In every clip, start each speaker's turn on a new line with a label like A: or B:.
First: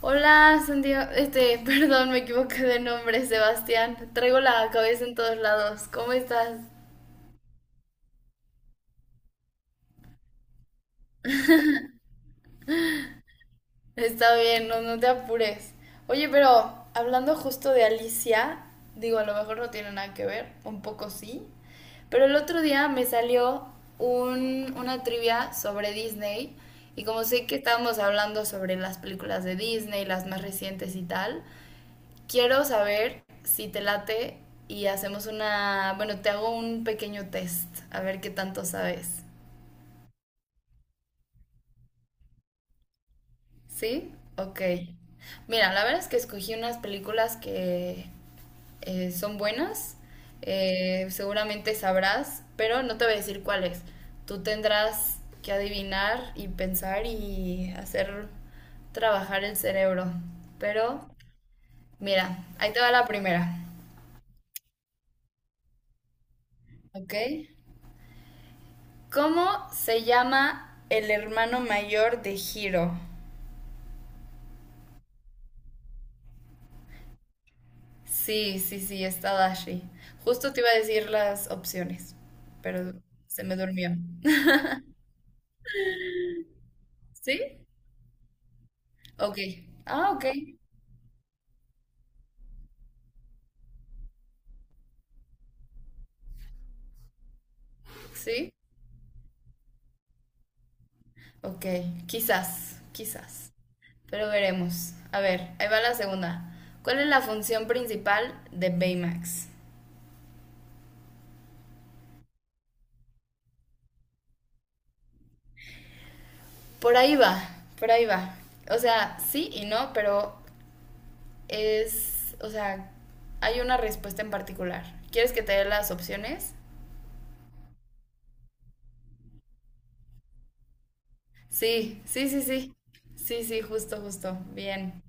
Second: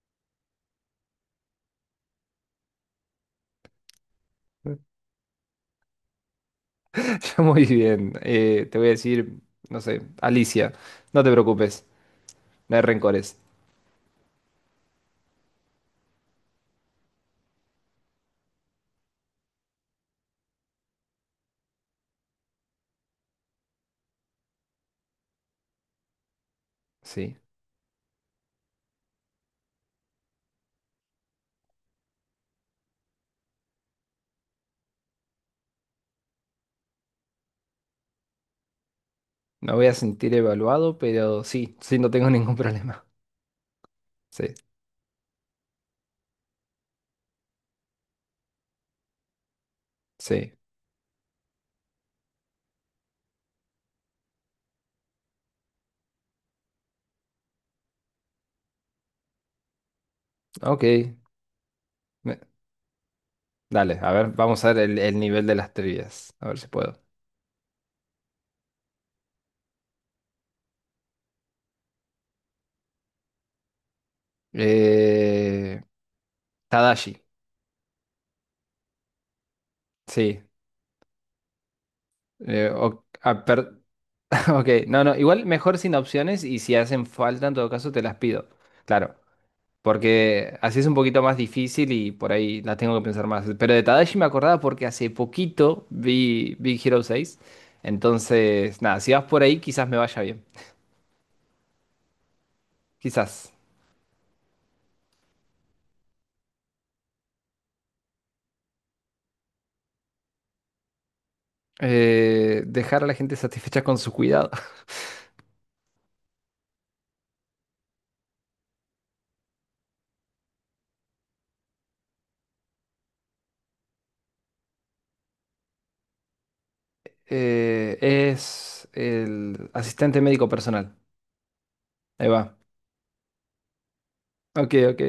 A: Hola, Santiago. Perdón, me equivoqué de nombre, Sebastián. Traigo la cabeza en todos lados. ¿Cómo estás?
B: Muy bien. Te voy a decir, no sé, Alicia, no te preocupes, no hay rencores.
A: Está bien, no, no te apures. Oye, pero hablando justo de Alicia, digo, a lo mejor no tiene nada que ver, un poco sí, pero el otro día me salió una trivia sobre Disney y como
B: Sí,
A: sé que estábamos hablando sobre las películas de Disney, las más recientes y tal, quiero saber si te late y hacemos una, bueno, te hago un pequeño test, a ver qué tanto sabes.
B: no voy a sentir evaluado, pero sí, sí, no tengo ningún problema.
A: ¿Sí?
B: Sí,
A: Ok. Mira, la verdad es que escogí unas películas que son buenas,
B: sí.
A: seguramente sabrás, pero no te voy a decir cuáles. Tú tendrás que adivinar y pensar y hacer trabajar el cerebro. Pero,
B: Ok. Me-
A: mira, ahí te va la primera,
B: Dale, a ver, vamos a ver el nivel de las trivias. A ver si puedo.
A: ¿ok? ¿Cómo se llama el hermano mayor de Hiro?
B: Eh, Tadashi,
A: Sí, sí, sí, está Dashi.
B: sí.
A: Justo te iba a decir las opciones,
B: Eh,
A: pero
B: o- ah,
A: se me
B: per-
A: durmió.
B: ok, igual mejor sin opciones y si hacen
A: ¿Sí?
B: falta, en todo caso, te las pido. Claro.
A: Ok. Ah, ok.
B: Porque así es un poquito más difícil y por ahí la tengo que pensar más. Pero de Tadashi me acordaba porque hace poquito vi Big Hero 6.
A: Sí.
B: Entonces, nada, si vas por ahí, quizás me vaya bien.
A: Ok. Quizás,
B: Quizás.
A: quizás. Pero veremos. A ver, ahí va la segunda. ¿Cuál es la función principal de Baymax?
B: Dejar a la gente satisfecha con su cuidado.
A: Por ahí va, por ahí va. O sea, sí y no, pero es, o sea, hay una respuesta en particular. ¿Quieres que te dé las opciones?
B: Es el asistente médico personal.
A: Sí,
B: Ahí
A: sí, sí,
B: va.
A: sí. Sí, sí, justo, justo.
B: Ok, ok,
A: Bien.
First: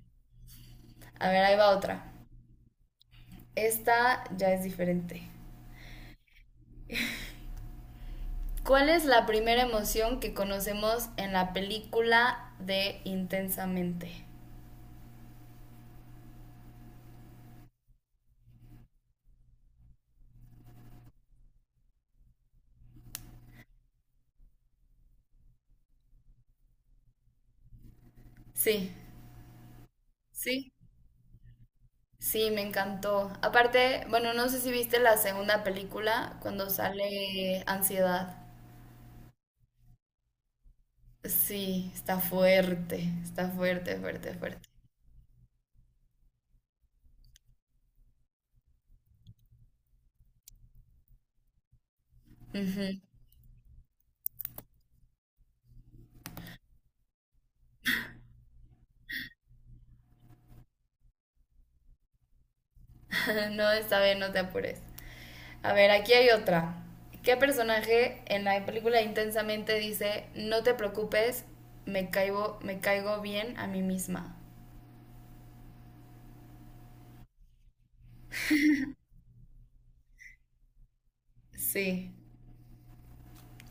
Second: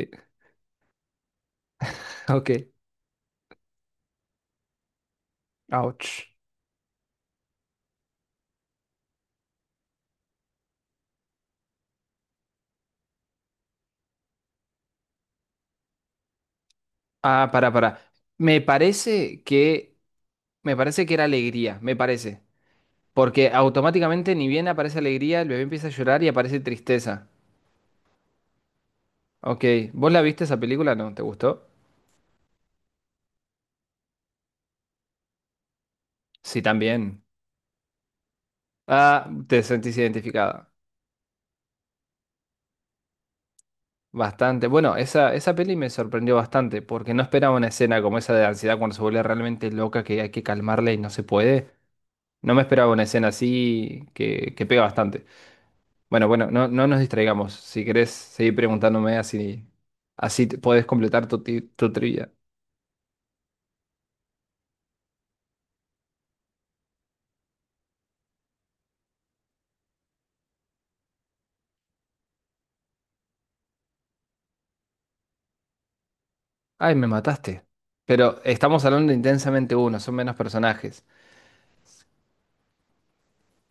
A: A ver, ahí va otra.
B: ok.
A: Esta ya es diferente.
B: Ouch.
A: ¿Cuál es la primera emoción que conocemos en la película de Intensamente?
B: Ah, para, para. Me parece que. Me parece que era alegría. Me parece. Porque automáticamente ni bien aparece alegría, el bebé empieza a llorar y aparece tristeza.
A: Sí,
B: Ok, ¿vos la viste esa
A: sí,
B: película? ¿No? ¿Te gustó?
A: sí, me encantó. Aparte, bueno, no sé si viste la segunda película
B: Sí,
A: cuando
B: también.
A: sale Ansiedad.
B: Ah, te sentís identificada.
A: Sí, está fuerte, fuerte,
B: Bastante.
A: fuerte.
B: Bueno, esa peli me sorprendió bastante porque no esperaba una escena como esa de ansiedad cuando se vuelve realmente loca que hay que calmarla y no se puede. No me esperaba
A: Ujú.
B: una escena así que pega bastante. Bueno, bueno, no, no nos distraigamos. Si querés seguir preguntándome así, podés completar tu trivia.
A: No, está bien, no te apures. A ver, aquí hay otra. ¿Qué personaje en la película Intensamente dice, no te preocupes, me caigo bien a mí misma?
B: Ay, me mataste. Pero estamos hablando de intensamente uno, son menos personajes.
A: Sí,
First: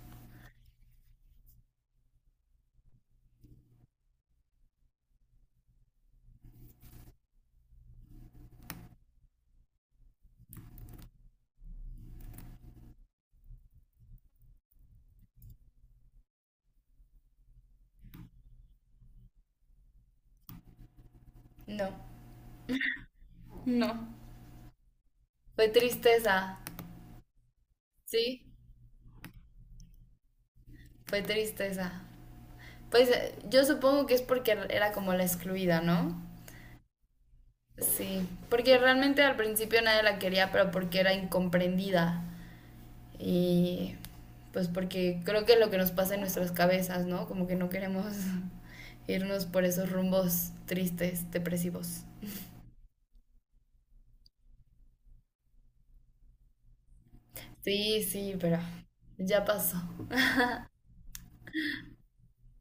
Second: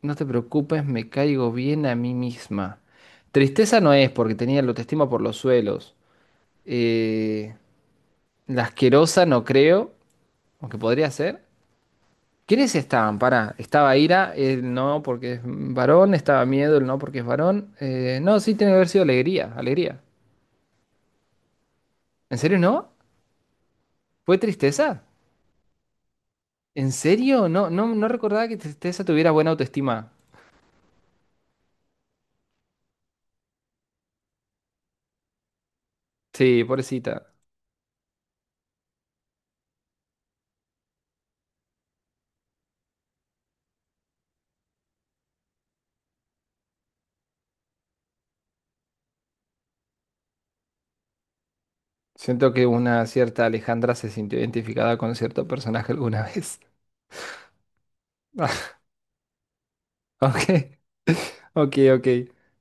B: No te preocupes, me caigo bien a mí misma. Tristeza no es porque tenía la autoestima por los suelos. Eh, la asquerosa no creo, aunque podría ser. ¿Quiénes estaban? Pará, estaba ira, el no porque es varón, estaba miedo, el no porque es varón. No, sí, tiene que haber sido alegría, alegría.
A: no.
B: ¿En serio no?
A: No.
B: ¿Fue tristeza?
A: Fue tristeza,
B: ¿En serio? No, no, no
A: sí,
B: recordaba que tristeza tuviera buena autoestima.
A: fue tristeza. Pues yo supongo que es porque era como la excluida, ¿no?
B: Sí, pobrecita.
A: Sí, porque realmente al principio nadie la quería, pero porque era incomprendida. Y pues porque creo que es lo que nos pasa en nuestras cabezas, ¿no? Como que no queremos irnos por esos rumbos tristes, depresivos.
B: Siento que una cierta Alejandra se sintió identificada con cierto personaje alguna vez.
A: Sí, sí, pero ya pasó.
B: Ok, ok, ok.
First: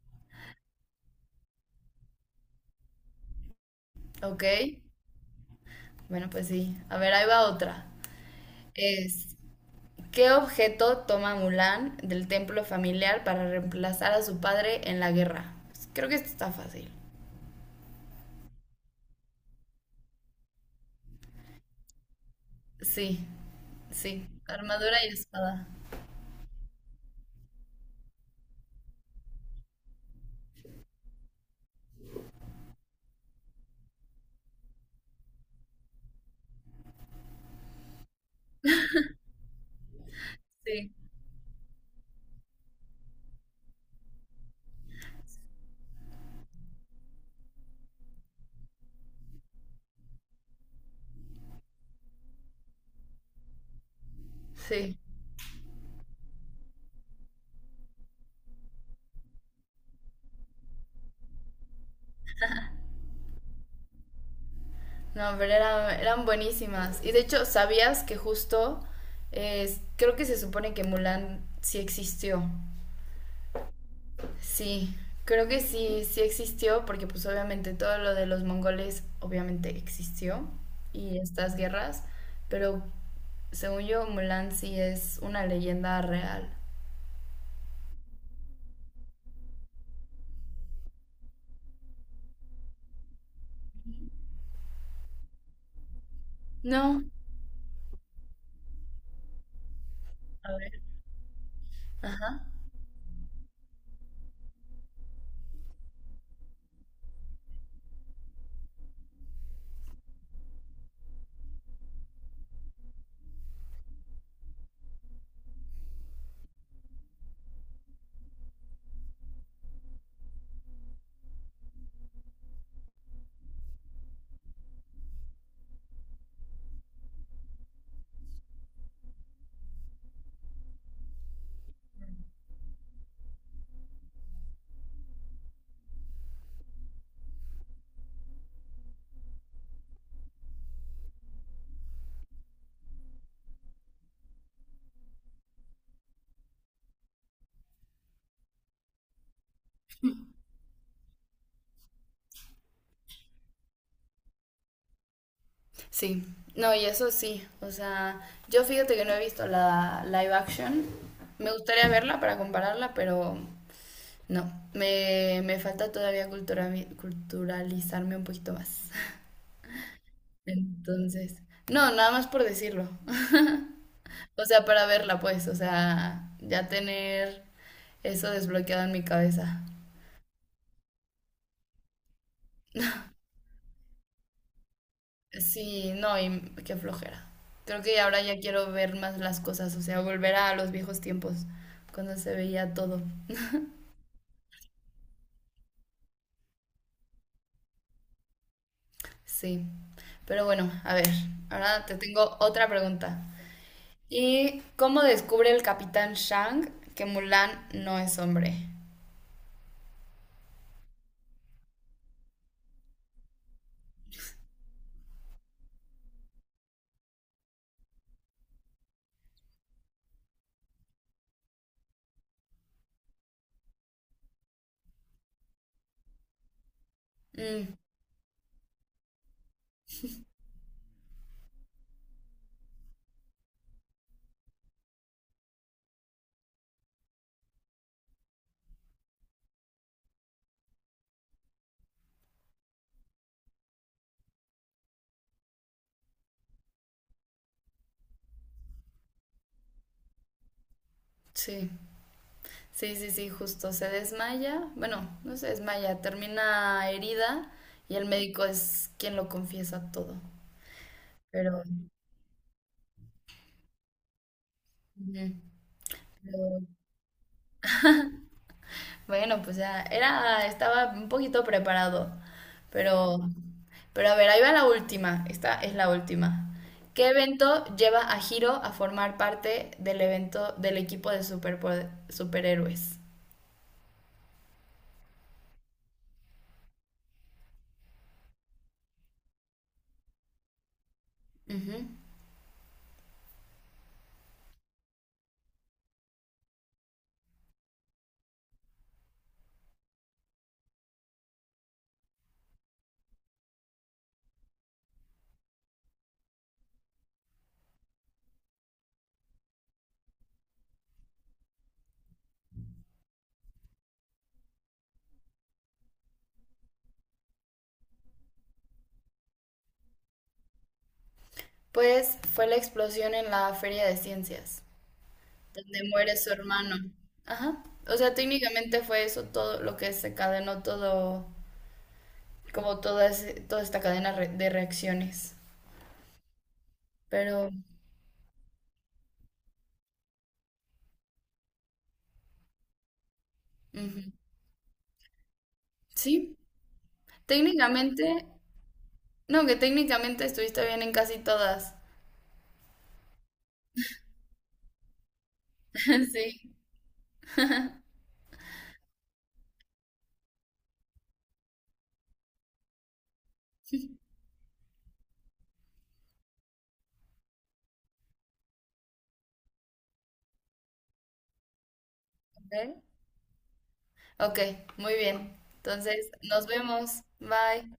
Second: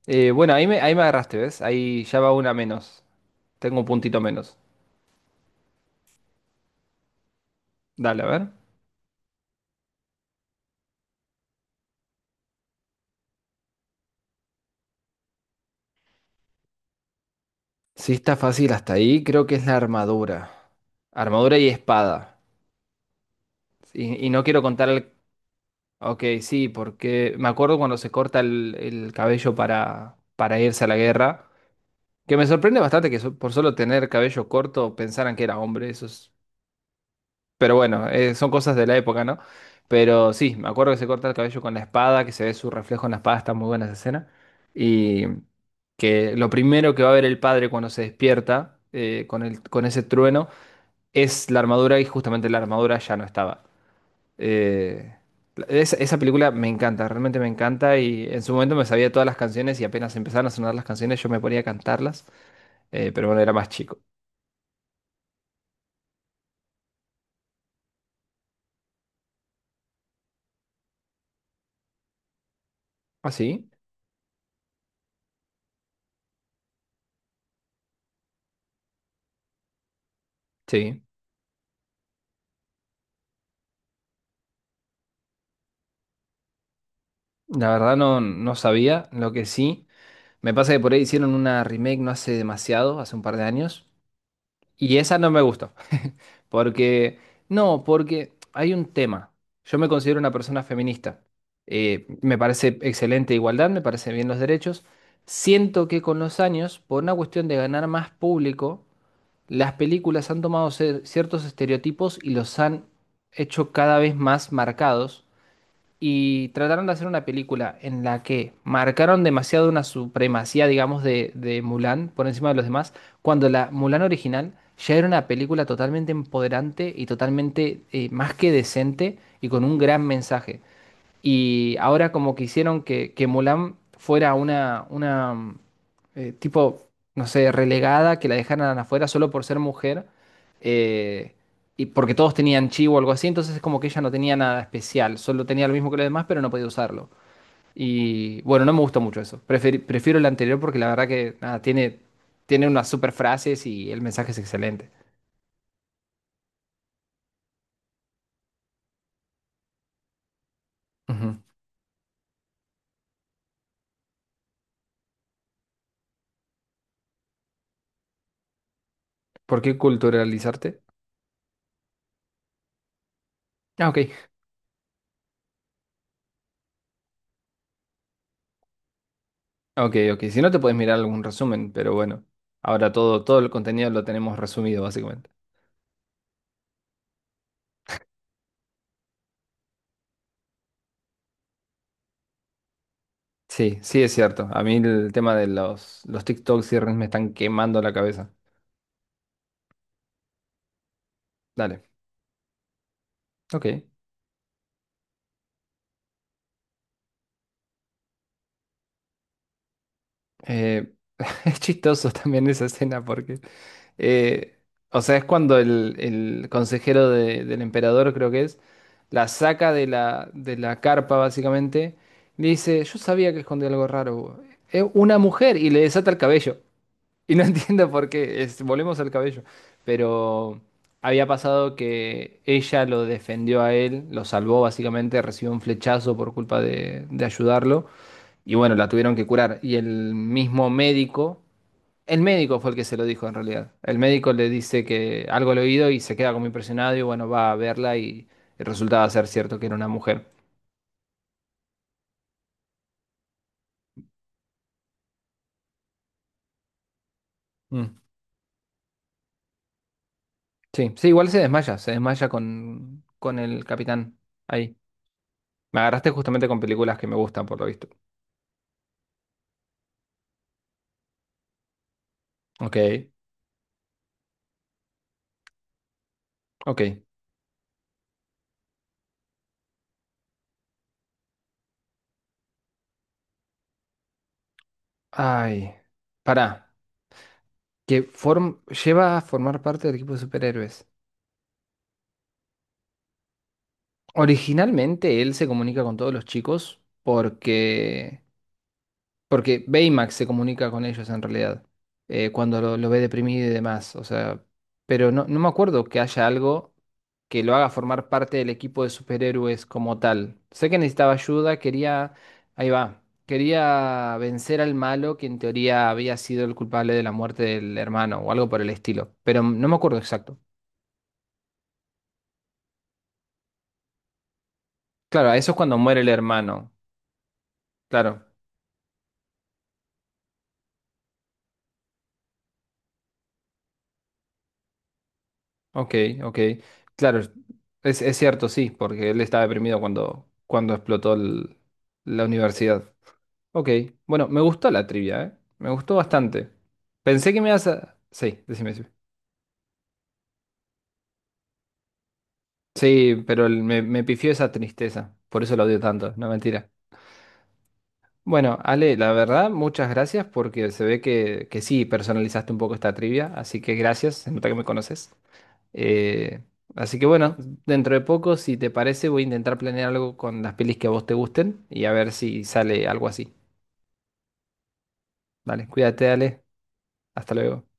B: Bueno, ahí me agarraste, ¿ves? Ahí ya va una menos. Tengo un puntito
A: ¿Ok?
B: menos.
A: Bueno, pues sí. A ver, ahí va otra.
B: Dale, a ver.
A: Es, ¿qué objeto toma Mulan del templo familiar para reemplazar a su padre en la guerra? Pues, creo que esto está fácil.
B: Si está fácil hasta ahí, creo que es la armadura. Armadura y espada.
A: Sí,
B: Y,
A: sí.
B: y no quiero contar
A: Armadura y
B: el...
A: espada.
B: Ok, sí, porque me acuerdo cuando se corta el cabello para irse a la guerra. Que me sorprende bastante que por solo tener cabello corto pensaran que era hombre. Eso es. Pero bueno, son cosas de la época, ¿no? Pero sí, me acuerdo
A: Sí,
B: que se corta el cabello con la espada, que se ve su reflejo en la espada, está muy buena esa escena. Y que lo primero que va a ver el padre cuando se despierta con el, con ese trueno es la armadura y justamente la armadura ya no estaba.
A: sí.
B: Eh, esa, esa película me encanta, realmente me encanta y en su momento me sabía todas las canciones y apenas empezaron a sonar las canciones yo me ponía a cantarlas, pero bueno, era más chico.
A: No, pero eran, eran buenísimas. Y de hecho, ¿sabías que justo creo que se supone que Mulan sí existió?
B: ¿Ah, sí?
A: Sí, creo que sí, sí existió porque pues obviamente todo lo de los mongoles obviamente existió
B: Sí.
A: y estas guerras, pero según yo Mulan sí es una leyenda real.
B: La verdad no, no sabía. Lo que sí. Me pasa que por ahí hicieron una remake no hace demasiado, hace un par de años, y esa no me gustó,
A: No,
B: porque, no, porque hay un tema. Yo me considero una
A: a
B: persona
A: ver,
B: feminista. Me
A: ajá.
B: parece excelente igualdad, me parece bien los derechos. Siento que con los años, por una cuestión de ganar más público, las películas han tomado ciertos estereotipos y los han hecho cada vez más marcados y trataron de hacer una película en la que marcaron demasiado una supremacía, digamos, de Mulan por encima de los demás, cuando la Mulan original ya era una película totalmente empoderante y totalmente más que decente y con un gran mensaje. Y ahora como que hicieron que Mulan fuera una, una tipo, no sé, relegada, que la dejaran afuera solo por ser mujer, eh, y porque todos tenían chi o algo así, entonces es como que ella no tenía nada especial, solo tenía lo mismo que los demás, pero no podía usarlo. Y bueno, no me gusta mucho eso. Prefiero el anterior porque la verdad que nada, tiene, tiene unas super frases y el mensaje es excelente.
A: Sí, no, y eso sí, o sea, yo fíjate que no he visto la live action.
B: Ujú.
A: Me gustaría verla para compararla, pero no, me falta todavía cultura, culturalizarme un poquito más.
B: ¿Por qué culturalizarte?
A: Entonces, no, nada más por decirlo.
B: Ah, ok.
A: O sea, para verla, pues, o sea, ya tener eso desbloqueado en mi cabeza.
B: Ok, ok. Si no, te puedes mirar algún resumen, pero bueno. Ahora todo, todo el contenido lo tenemos resumido, básicamente.
A: Sí, no, y qué flojera. Creo que ahora ya quiero ver más las cosas, o sea, volver a los viejos tiempos, cuando se veía todo.
B: Sí, sí es cierto. A mí el tema de los TikToks y Reels me están quemando la cabeza.
A: Sí, pero bueno, a ver, ahora
B: Dale.
A: te tengo otra pregunta.
B: Ok.
A: ¿Y cómo descubre el capitán Shang que Mulan no es hombre?
B: Eh, es chistoso también esa escena porque... eh, o sea, es cuando el consejero del emperador, creo que es, la saca de la carpa, básicamente. Y le dice, yo sabía que escondía algo raro. Es una mujer y le desata el cabello. Y no
A: Mm,
B: entiendo por qué, volvemos al cabello, pero había pasado que ella lo defendió a él, lo salvó básicamente, recibió un flechazo por culpa de ayudarlo y bueno, la tuvieron que curar. Y el mismo médico, el médico fue el que se lo dijo en realidad, el médico le dice que algo al oído y se queda como impresionado y bueno, va a verla y resultaba ser cierto que era una mujer.
A: sí, sí, sí, sí, justo. Se desmaya. Bueno, no se desmaya, termina herida
B: Mm,
A: y el médico es quien lo confiesa todo.
B: sí, sí, igual
A: Pero,
B: se desmaya con el capitán ahí.
A: ujú,
B: Me agarraste justamente con
A: pero
B: películas que me gustan, por lo visto.
A: bueno, pues ya era, estaba un poquito preparado,
B: Ok,
A: pero, pero a ver, ahí va la última. Esta es la última.
B: ok.
A: ¿Qué evento lleva a Hiro a formar parte del evento del equipo de superhéroes?
B: Ay, pará. Que form lleva a formar parte del equipo de superhéroes.
A: Ujú.
B: Originalmente él se comunica con todos los chicos porque. Porque Baymax se comunica con ellos en realidad, cuando lo ve deprimido y demás, o sea, pero no, no me acuerdo que haya algo que lo haga formar parte del equipo de superhéroes como tal. Sé que necesitaba ayuda, quería, ahí va, quería vencer al malo que en teoría había sido el culpable de la muerte del hermano o algo por el estilo, pero no me acuerdo exacto.
A: Pues fue la explosión en la Feria de Ciencias,
B: Claro, eso es cuando
A: donde
B: muere el
A: muere su
B: hermano,
A: hermano. Ajá. O sea,
B: claro.
A: técnicamente fue eso todo lo que se cadenó todo, como toda, toda esta cadena de reacciones.
B: Ok, ok. Claro, es,
A: Pero,
B: es cierto, sí, porque él estaba deprimido cuando, cuando explotó la universidad. Ok,
A: ujú.
B: bueno, me gustó la trivia, ¿eh? Me gustó
A: Sí.
B: bastante. Pensé que me ibas a...
A: Técnicamente,
B: Sí, decime, decime.
A: no, que técnicamente estuviste bien en casi todas.
B: Sí, pero me pifió esa tristeza, por eso lo odio tanto, no
A: Sí.
B: mentira. Bueno, Ale, la verdad, muchas gracias porque se ve que sí personalizaste un poco esta trivia, así que gracias, se nota que me conoces. Eh, así que bueno, dentro de poco, si te parece, voy a intentar planear algo con las pelis que a vos te gusten y a ver si
A: Ok,
B: sale algo así.
A: ok, muy bien.
B: Vale, cuídate,
A: Entonces,
B: dale.
A: nos vemos.
B: Hasta luego.
A: Bye.